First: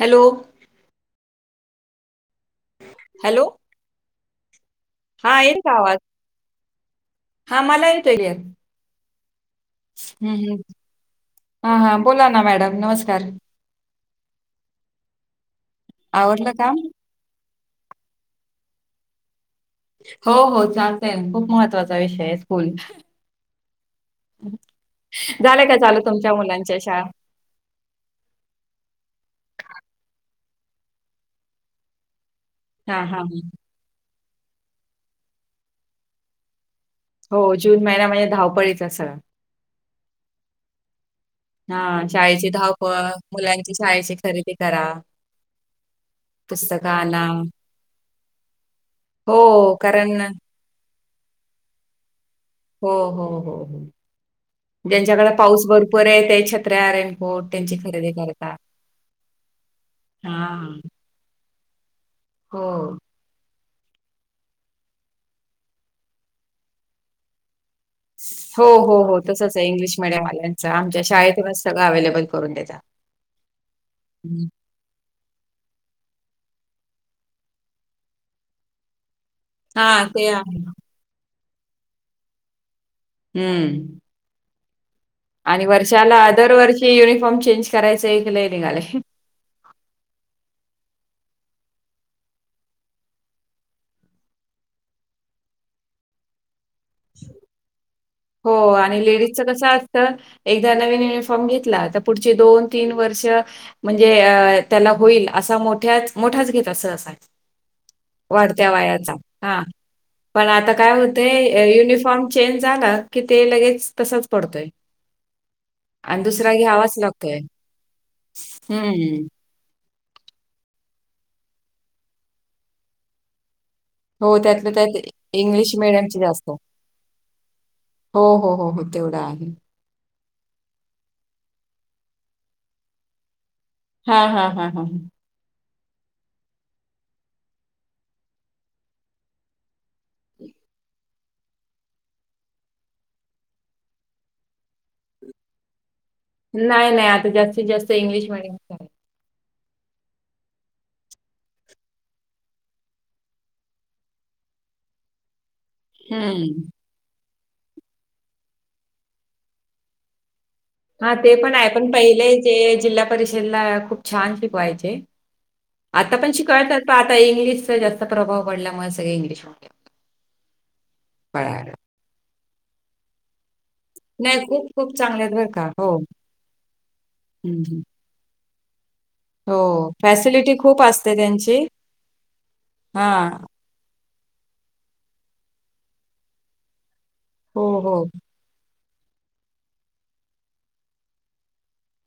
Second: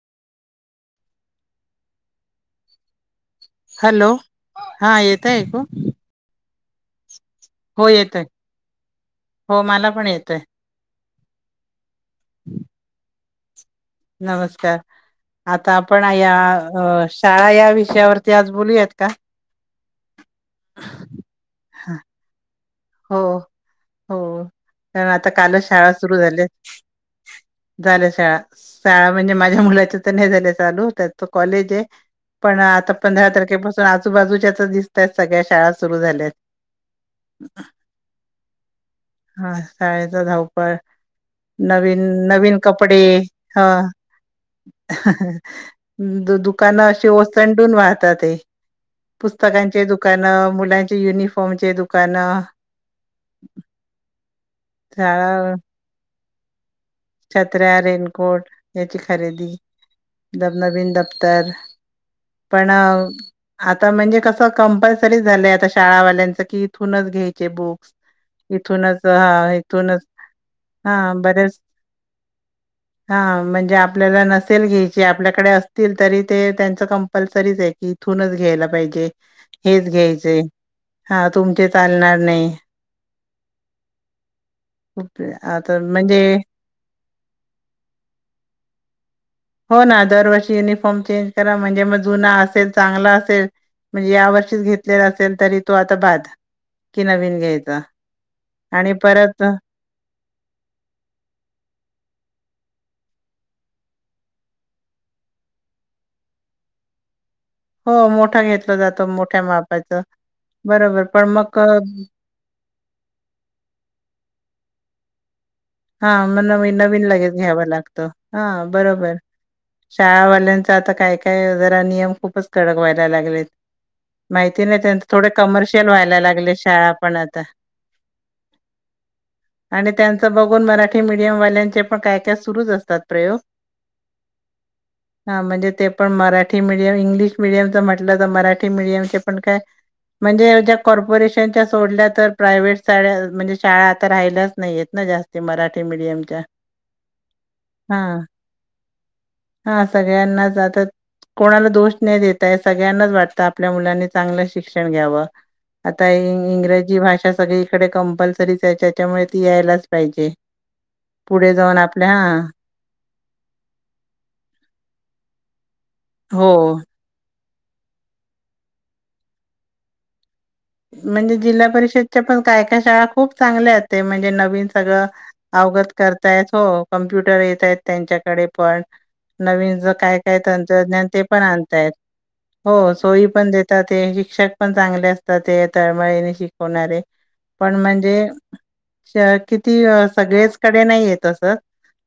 Hello hello. Hello हा येत आहेऐक येतोय का आवाज? हा मला येत ग हो मला पण येतय हा हा बोला ना मॅडम नमस्कार नमस्कार आता आपण या आवरलं काम? अ शाळा या विषयावरती आज बोलूयात का? हो हो चालतंय खूप महत्त्वाचा विषय हे. हो हो कारण आता कालच झालं का शाळा चालू सुरू तुमच्या झाल्यात. मुलांच्या शाळा? झाल्या शाळा शाळा म्हणजे माझ्या मुलाच्या तर नाही झाल्यात. चालू होतंय आता कॉलेज हे पण आता हां, हां. पंधरा तारखेपसून आजूबाजूच्याच दिसतायेत सगळ्या शाळा सुरू झाल्यात. हो जून महिना म्हणजे धावपळीचा सगळा. हा शाळेचा धावपळ नवीन हां, शाळेची नवीन धावपळ, कपडे ह मुलांची शाळेची खरेदी करा, दुकान पुस्तकं अशी आणा. ओसंडून वहातात हे हो पुस्तकाचे कारण दुकानं मुला युनिफॉर्म चे दुकानं हो हो हो ज्यांच्याकडे झाडा पाऊस भरपूर आहे ते छत्र्या रेनकोट त्यांची छत्र्या खरेदी करतात. दब हां, नवीन दफ्तर पण हो. आता म्हणजे कसं कंपल्सरी झालंय आता शाळावाल्यांचं की इथूनच घ्यायचे बुक हो हो हो तसचं हे इंग्लिश इथूनच मिडियमवाल्यांचं हा आमच्या बरेच शाळेतूनच सगळं अवेलेबल करून देता. हा म्हणजे आपल्याला नसेल घ्यायची आपल्याकडे अस तील तरी ते त्यांच कंपल्सरीच आहे की इथूनच घ्यायला पाहिजे. हेच हां, ते घ्यायचेंय आहे. हा तुमचे चालणार नाही. हम्म आणि आता वर्षाला म्हणजे दर वर्षी युनिफॉर्म चेंज करायचं एक लय निघालयं. हो ना दरवर्षी युनिफॉर्म चेंज करा, म्हणजे मग जुना असेल चांगला असेल. म्हणजे या वर्षीच घेतलेला असेल, तरी तो आता बाद कि नवीन घ्यायचा. हो आणि लेडीजचं कसं असतं. एकदा नवीन युनिफॉर्म घेतला की पुढची दोन-तीन वर्ष म्हणजे अं त्याला होईल असा मोठ्याच मोठाच घेत अस असा. हो मोठा घेतला जातो मोठ्या मापाचं. पण आता काय होतय युनिफॉर्म चेंज झाला. कि ते लगेच तसाच पडतोय. हा आणि मग दुसरा नवीन घ्यावाच नवीन लगेच लागतोय. घ्याव लागतं हा बरोबर हं. शाळावाल्यांच आता काय काय जरा नियम खूपच कडक व्हायला लागलेत. हो, माहिती त्यातल्या नाही त्यात त्यांच थोडं इंग्लिश कमर्शियल मीडियमची व्हायला जास्त. लागलयं, शाळा पण आता. हो हो हो हो तेवढा आहे. आणि त्यांचं बघून मराठी मीडियम वाल्यांचे पण काय काय सुरूच असतात प्रयोग. हा हा हा हा. हा म्हणजे ते पण मराठी मिडियम इंग्लिश मिडियमच म्हटलं तर मराठी मिडियमशी पण काय. म्हणजे ज्या कॉर्पोरेशनच्या सोडल्या तर प्रायव्हेट शाळा म्हणजे शाळा आता राहिल्याच नाहीयेत ना जास्त. ते मराठी मीडियम. नाही नाही आता जास्तीत जास्त इंग्लिश मीडियमच आहे. हा सगळ्यांनाच आता कोणाला दोष नाही देता या सगळ्यांनाच वाटतं आपल्या मुलांनी चांगलं शिक्षण घ्यावं. आता हं. इंग्रजी भाषा सगळी इकडे कंपल्सरीच आहे त्याच्यामुळे ती यायलाच पाहिजे. हा ते पुढे पण आहे जाऊन पण आपल्या पहिले हा जे जिल्हा परिषदला खूप छान शिकवायचे. आता पण हो शिकवतात प आता इंग्लिशचा जास्त प्रभाव पडल्यामुळे सगळे इंग्लिश म्हणजे जिल्हा कळालं. परिषदच्या पण काय काय शाळा खूप चांगल्या आहेत. ते म्हणजे नाही, नवीन खूप खूप सगळं चांगले आहेत बरं का. हो, अवगत करतायत हो कमप्युटर हं, येतायेत हं. त्यांच्याकडे. पण हो, नवीन ज काय काय फॅसिलिटी खूप तंत्रज्ञान असते ते पण त्यांची. आणतायेत. हो सोयी हां. पण देतात हे शिक्षक पण चांगले असतात ते तळमळीने शिकवणारे हो, पण हो. म्हणजे अ किती सगळीच कडे नाही येतस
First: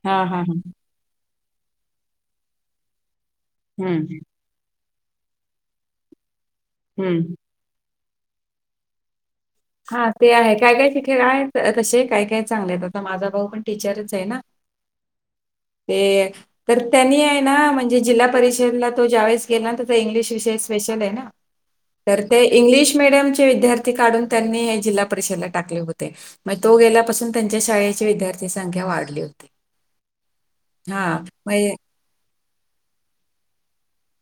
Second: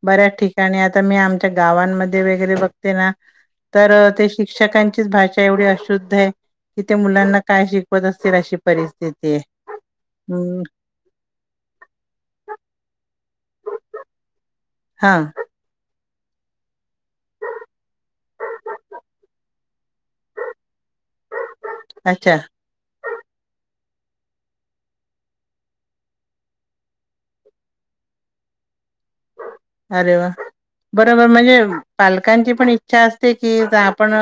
हां, बऱ्याच हां, हां. ठिकाणी आता मी आम गावमध्ये वगैरे बघते ना तर हं, ते शिक्षक. अच भाषा एवढी अशुद्ध आहे, की ते हं. मुलांना काय शिकवत असतील अशी परिस्थिती आहे. हा ते आहे हम्म काय काय ते काय तसे काय काय चांगले आता माझा भाऊ पण टीचरच आहे ना. हा. ते तर. त्यांनी आहे ना म्हणजे जिल्हा परिषदला तो ज्यावेळेस गेला ना तर इंग्लिश विषय स्पेशल आहे ना. तर अच्छा ते इंग्लिश मिीडियम विद्यार्थी. काढून त्यांनी जिल्हा परिषदला टाकले होते मग तो गेल्यापासून त्यांच्या शाळेची विद्यार्थी संख्या वाढली होती. अरे वा बरोबर म्हणजे पालक. ची पण इचछा असते, की आपण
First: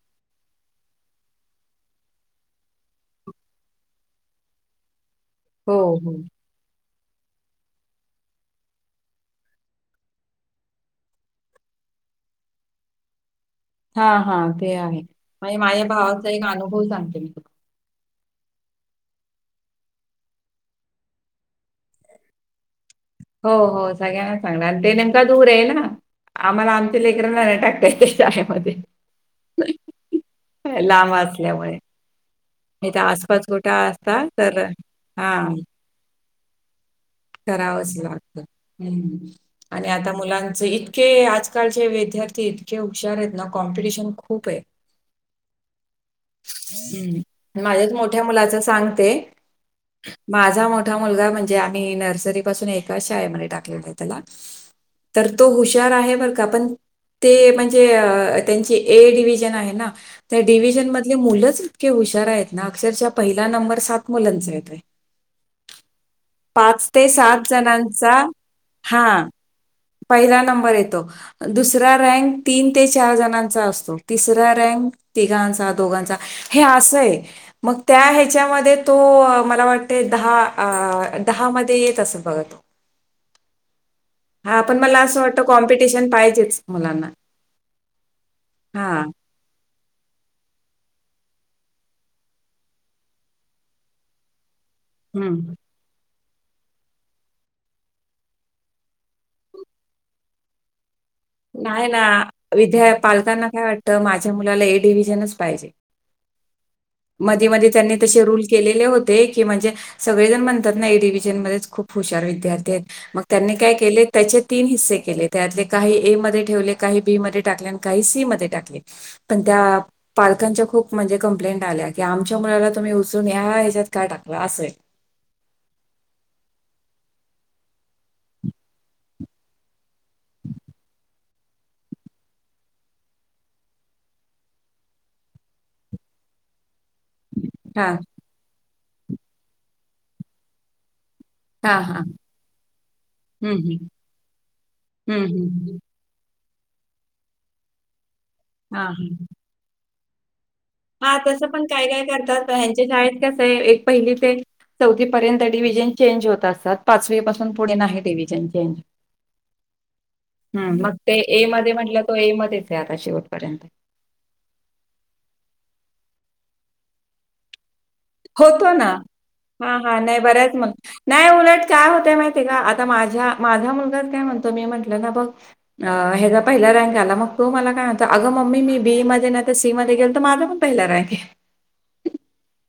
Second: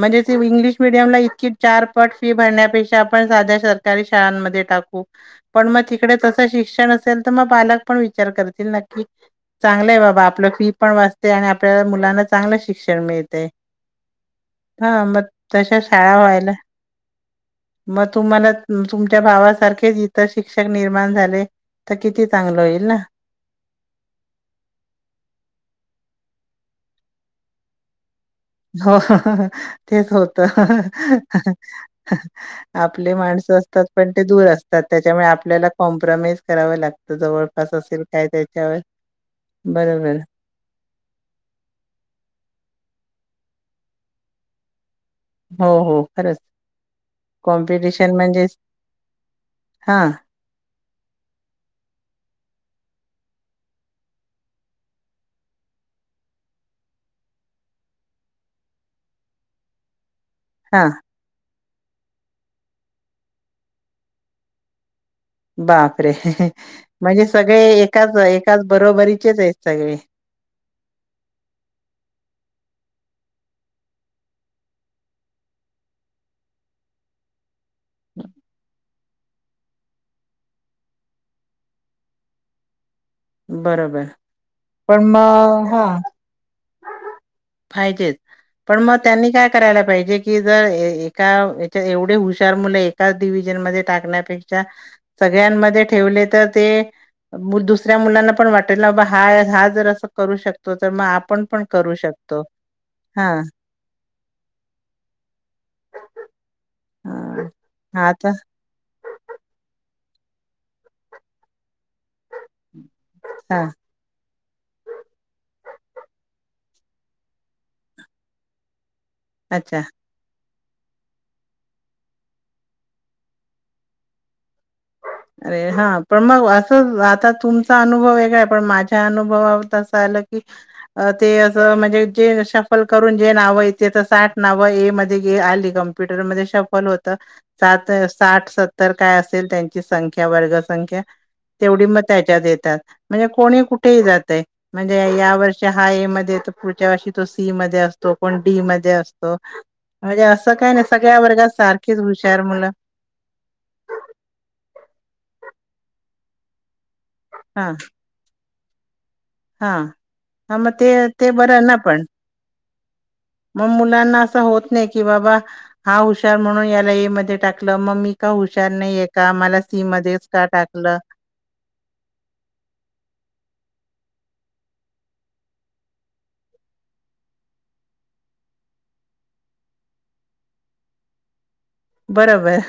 म्हणजे इंग्लिश मिडयमला इतकी चारपट. भरण्यापेक्षा आपण साध्या सरकारी शाळांमध्ये टाकू. पण हो, मग हो. तिकडे तस शिक्षण असेल तर मग पालक पण विचार करतील नक्की. चांगलंय बाबा आपलं फी पण वाचते आणि आपल्याला मुलांना चांगलं शिक्षण मिळत. हा हा ते आहे म्हणजे तशा माझ्या शाळा भावाचा एक व्हायला अनुभव सांगते मी तु मग तुम्हाला तुमच्या भावासारखेच इतर शिक्षक निर्माण झाले. तर किती चांगलं होईल ना. हो हो सगळ्यांना सांगणार आणि ते नेमका दूर येईल ना. आम्हाला आमचे लेकर नाही नाही टाकत्याती. हो हो तेच होत लांब असल्यामुळे नाही तर आपले. आसपास माणसं कुठं असतात, पण ते असता दूर तर असतात. त्याच्यामुळे हा आपल्याला कॉम्प्रमाइज करावं लागत. करावंच लागत आणि आता बरोबर. मुलांचे इतके आजकालचे वे विद्यार्थी इतके हुशार आहेत ना कॉम्पिटिशन खूप आहे? हो हो खरंच. हम्म माझ्याच कॉम्पिटिशन मोठ्या म्हणजे मुलाच सांगते? हां, माझा मोठा मुलगा म्हणजे? आम्ही नर्सरी पासून एका शाळेमध्ये टाकलेलं आहे त्याला? तर तो हुशार आहे बरं का पण? ते म्हणजे त्यांची ए डिव्हजन आहे ना? त्या डिव्हिजन हां. मधले मुलंच इतके हुशार आहेत ना अक्षरच्या पहिला नंबर सात मुलांचा येतोय. बा आरे पाच ते म्हणजे सात सगळे जणांचा एकाच एकाच हा बरोबरीचेच आहेत सगळे? पहिला नंबर येतो दुसरा रँक तीन? ते चार जणांचा असतो तिसरा रँक तिघांचा दोघांचा हे असय मग? त्या ह्याच्यामध्ये तो मला वाटते दहा? दहा मध्ये येत असं बघा तो? बरोबर. हा पण मला असं वाटत मग हां, कॉम्पिटिशन पाहिजेच? मुलांना पाहिजेच पण मग हा त्यांनी काय? कळायला पाहिजे की जर एका एवढे हुशार मुलं एकाच डिव्हिजन मध्ये टाकण्यापेक्षा. हम्म सगळ्यांमध्ये ठेवले? तर ते दुसऱ्या मुलांना पण वाटल हा हा जर अस करू शकतो तर म. नाही ना विद्या पालकांना काय वाटतं माझ्या मुलाला ए डिव्हजनच पाहिजे. हा मध्ये मध्ये त्यांनी हा तसे आता रूल केलेले होते की म्हणजे. सगळे जण म्हणतात ना ए डिव्हिजन मध्येच खूप हुशार विद्यार्थी आहेत मग त्यांनी हा काय केले त्याचे तीन हिस्से केले त्यातले काही ए मध्ये ठेवले काही बी मध्ये टाकले आणि काही सी मध्ये टाकले. पण त्या अच्छा पालकांच्या खूप म्हणजे कंप्लेंट आल्या की आमच्या मुलाला तुम्ही उचलून या ह्याच्यात का टाकला असंय. अरे हा पण मग असं आता तुमचा अनुभव वेगळा पण माझ्या अनुभवावरून तर चालेल. म्हणजे ते अस म्हणजे जे श्यामल करून जे नाव येतात साठ नाव. आली कम्प्युटर मध्ये श्याम्पल होती सात हां, साठ सत्तर काय असेल त्यांची संख्या वर्गसंख्या? हां, तेवढी मग हां. त्याच्यात येतात म्हणजे हं, कोणी हं. कुठेही जाते म्हणजे हं, या हं, वर्षी हं. हा एमध्ये येतो. पुढच्या वर्षी तो सी मध्ये असतो कोण डी मध्ये असतो म्हणजे कोण ए मध्ये असतो. हा तसं पण काय काय करतात मुलं ह्यांच्या शाळेत कसं आहे एक पहिली ते चौथी पर्यंत डिव्हिजन चेंज होत असतात पाचवी पासून हा पुढे नाही डिविजन चेंज होत. हा हा मग ते ते ए बरं मध्ये ना म्हटलं पण तो ए मध्येच आहे आता शेवटपर्यंत. मग मुलांना असं होत नाही की बाबा? हा हुशार म्हणून याला ए मध्ये टाकला? का हुशार नाही आहे का? हा सी हा नाही मध्येच का बऱ्याच मग टाकलं नाही उलट काय होतय माहिती आहे का आता माझ्या माझ्या मुलगा. मी काय म्हणतो मी म्हणलणा मग हेजा पहिला राऊंड आला मग तो मला काय म्हणाला अग ममे मी बीइ मधून. बी नाही सी मध्ये गेल तर माझं पण पहिला रँक आहे. बरोबर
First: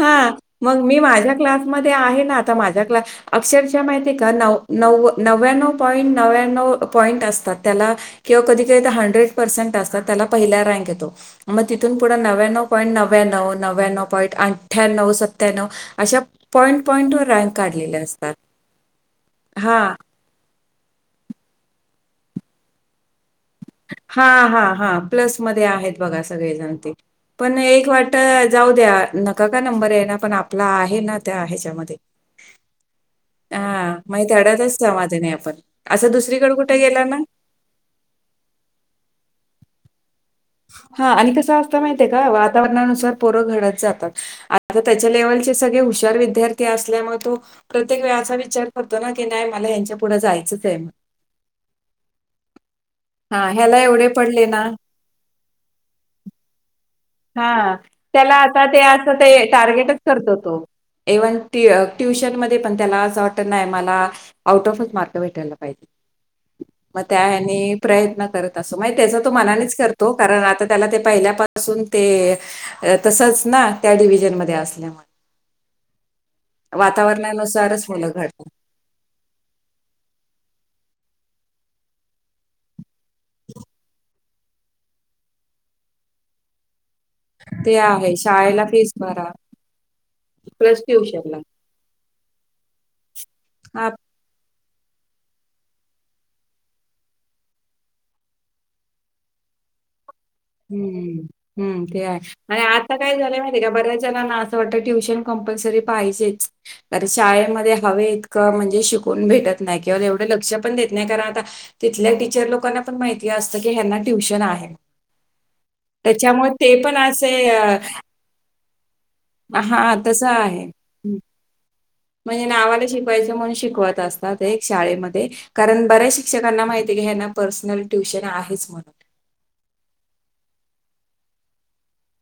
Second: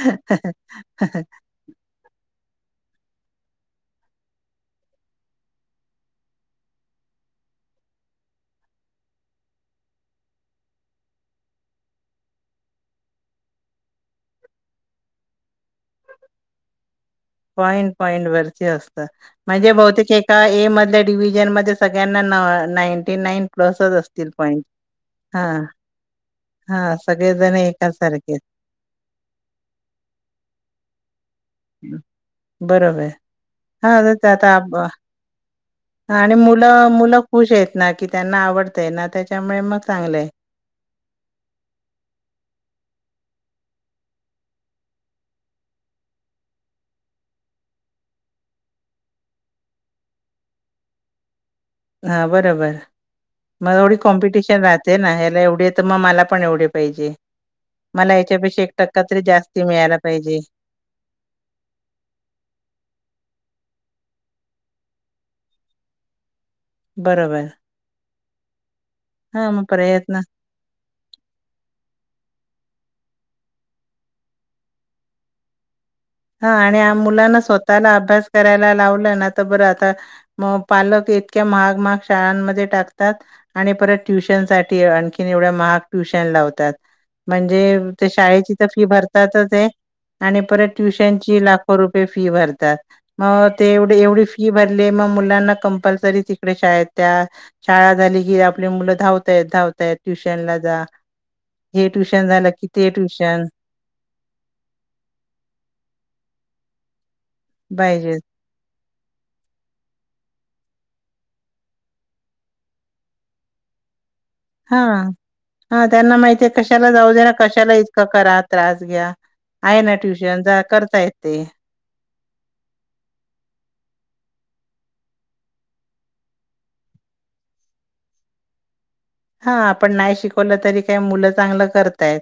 हा मग मी माझ्या क्लासमध्ये आहे ना आता माझ्या क्लास? अक्षरशः माहिती आहे का न नव नव्याण्णव पॉईंट नव्याण्णव पॉईंट असतात त्याला? किंवा कधी कध हंड्रेड पर्सेंट असतात त्याला पहिला रँके येतो मग तिूथून पुढ नव्याण्णव पॉईंट नव्याण्णव. नव्याण्णव पॉइंट आठ्यांन्नव सत्यांनव अश्या पॉइंट पॉईंट वर रँक पॉईंट काढलेले पॉईंट असतात? वरती असतं. म्हणजे हां, बहूतेक एका ए मध्ये डिव्हजन मध्ये सगळ्यांना नायटी- नाइन हा हा हा प्लस मध्ये आहेत बघा सगळे जण ते. हा सगळेजण पण एक वाट एकासारखेच जाऊ द्या नका का नंबर आहे ना पण आपला आहे ना. त्या हेच्यामध्ये बरोबर त्या? हा आता आपण. असं आणि दुसरीकडे कुठे मुलं गेला ना मुलं खुश आहेत ना की त्यांना आवड ना त्याच्यामुळे मग चांगलं हा आणि कस असता माहिय का वातावरणानुसार पोर घडत जातात आता त्याच्या लेवल हु विद्यार्थी असल्याग तो प्रत्येक वे असा विचार करतो नाी नाही मलाच्या पुढ जायच नचम हा बरोबर मग एवढी एवढे पडले ना कॉम्पिटिशन राहते ना ह्याला एवढी तर मग मला पण एवढी हा त्याला आता ते टक्का असं तरी ते जास्ती टार्गेटच मिळायला करतो पाहिजे तो इव्हन ट्युशनमध्येध्ये पण त्याला असं वाट नाही मला आउट ऑफ मार्क भेटायला पाहिजे मग त्या बरोबर प्रयत्न करत त्याचा तो हा मग मनानेच करतो प्रयत्न कारण आता त्याला ते पहिल्यापासून तसच ना त्या डिव्हजन म असल्यामुळे हा आणि मुलांना वातावरणानुसारच स्वतःला मुलं अभ्यास घडतात करायला लावलाय ना आ तर बरं आता म पालक इतक्या महाग महाग शाळांमध्ये टाकतात आणि परत ट्युशनसाठी आणखी एवढ्या महाग ग ट्युशन लावतात म्हणजे ते आहे शाळेची शाळेला तर फी फीस भरा भरतातच ते आणि परत प्लस ट्युशनला ट्युशनची लाखो रुपये फी भरतात मग हा तेवढ एवढी फी भर म मुलांना कंपलसरी तिकडे शाळेत त्या शाळा झाली की आप मुलंधताय धावतय ह ते ट्युशन झालं आणि की ते आता काय झालंय ट्युशन माहिय आहे का बऱ्याच जणांना असं वाटत ट्युशन कंपल्सरी शाळेमध्ये पाहिजेच हवं म्हणजे श कोण भेटत नाही किंवा एवढे लक्ष पण देत नाही कारण आता तिथल्या टीचर लोकांना पण माहिती असतं की हना ट्युशन आहे हा हा त्यांना माहितीय त्याच्यामुळे ते कशाला पण जाऊ दे ना असे कशाला अ इतकं करा त्रास घ्या आहे ना हा तसं ट्युशन जा आहे. करता येत हं. ते म्हणजे नावाला शिकवायचं म्हणून शिकवत असतात एक शाळेमध्ये कारण बऱ्याच शिक्षकांना माहिती घ्या पर्सनल ट्युशन आहे म्हणून हा आपण नाही शिकवलं तरी काही मुलं चांगलं करतायत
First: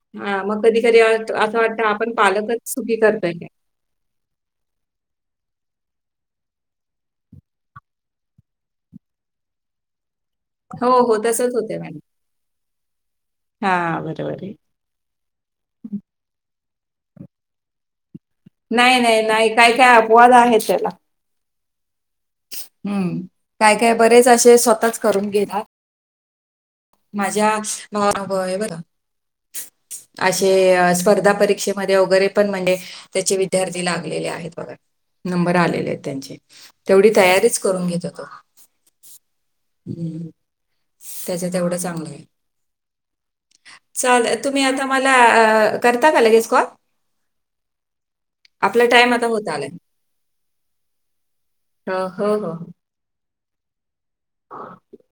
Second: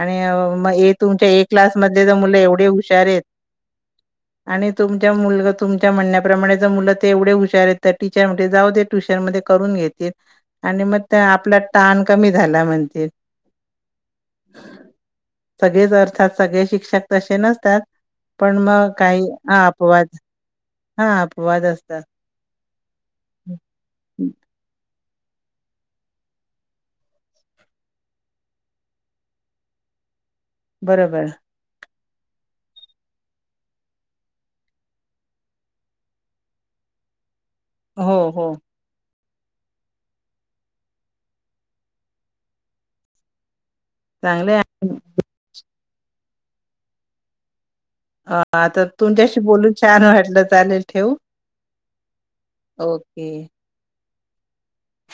आणि हा मग कधी कधी तुमच्या ए असं क्लास वाटतं मधले आपण तर मुलं एवढे पालकच चुकी हुशार आहेत करतोय काय? आणि तुमच्या मुलग तुमच्या म्हणण्याप्रमाणे ज मुलं ते एवढे हुशार आहेत तर टीचर म्हणते, जाऊ ते ट्युशन मध्ये करून घेतील आणि हो मग हो. त्या तसंच आपला होतंय मॅडम. ताण कमी झाला म्हणतील हा बरोबर आहे. सगळेच अर्थात सगळे शिक्षक तसे नसतात. पण मग नाही नाही काही नाही काय काय अपवाद आहेत त्याला. हा अपवाद असतो. हम्म काय काय बरेच असे स्वतःच करून घेता माझ्या मावा आहे बर [unintelligible] असे बरोबर स्पर्धा परीक्षेमध्ये वगैरे पण म्हणजे त्याचे विद्यार्थी लागलेले आहेत बघा नंबर आलेले आहेत त्यांचे, तेवढी तयारीच करून हो घेतात हो त्याच्या तेवढ चांगल चांगले तुम्ही आता आहे. मला करता का लगेच कॉल? अ आता आपला टाइम तुमच्याशी होत आलाय. बोलून छान वाटलं चालेल ठेवू हो, ओके. हा.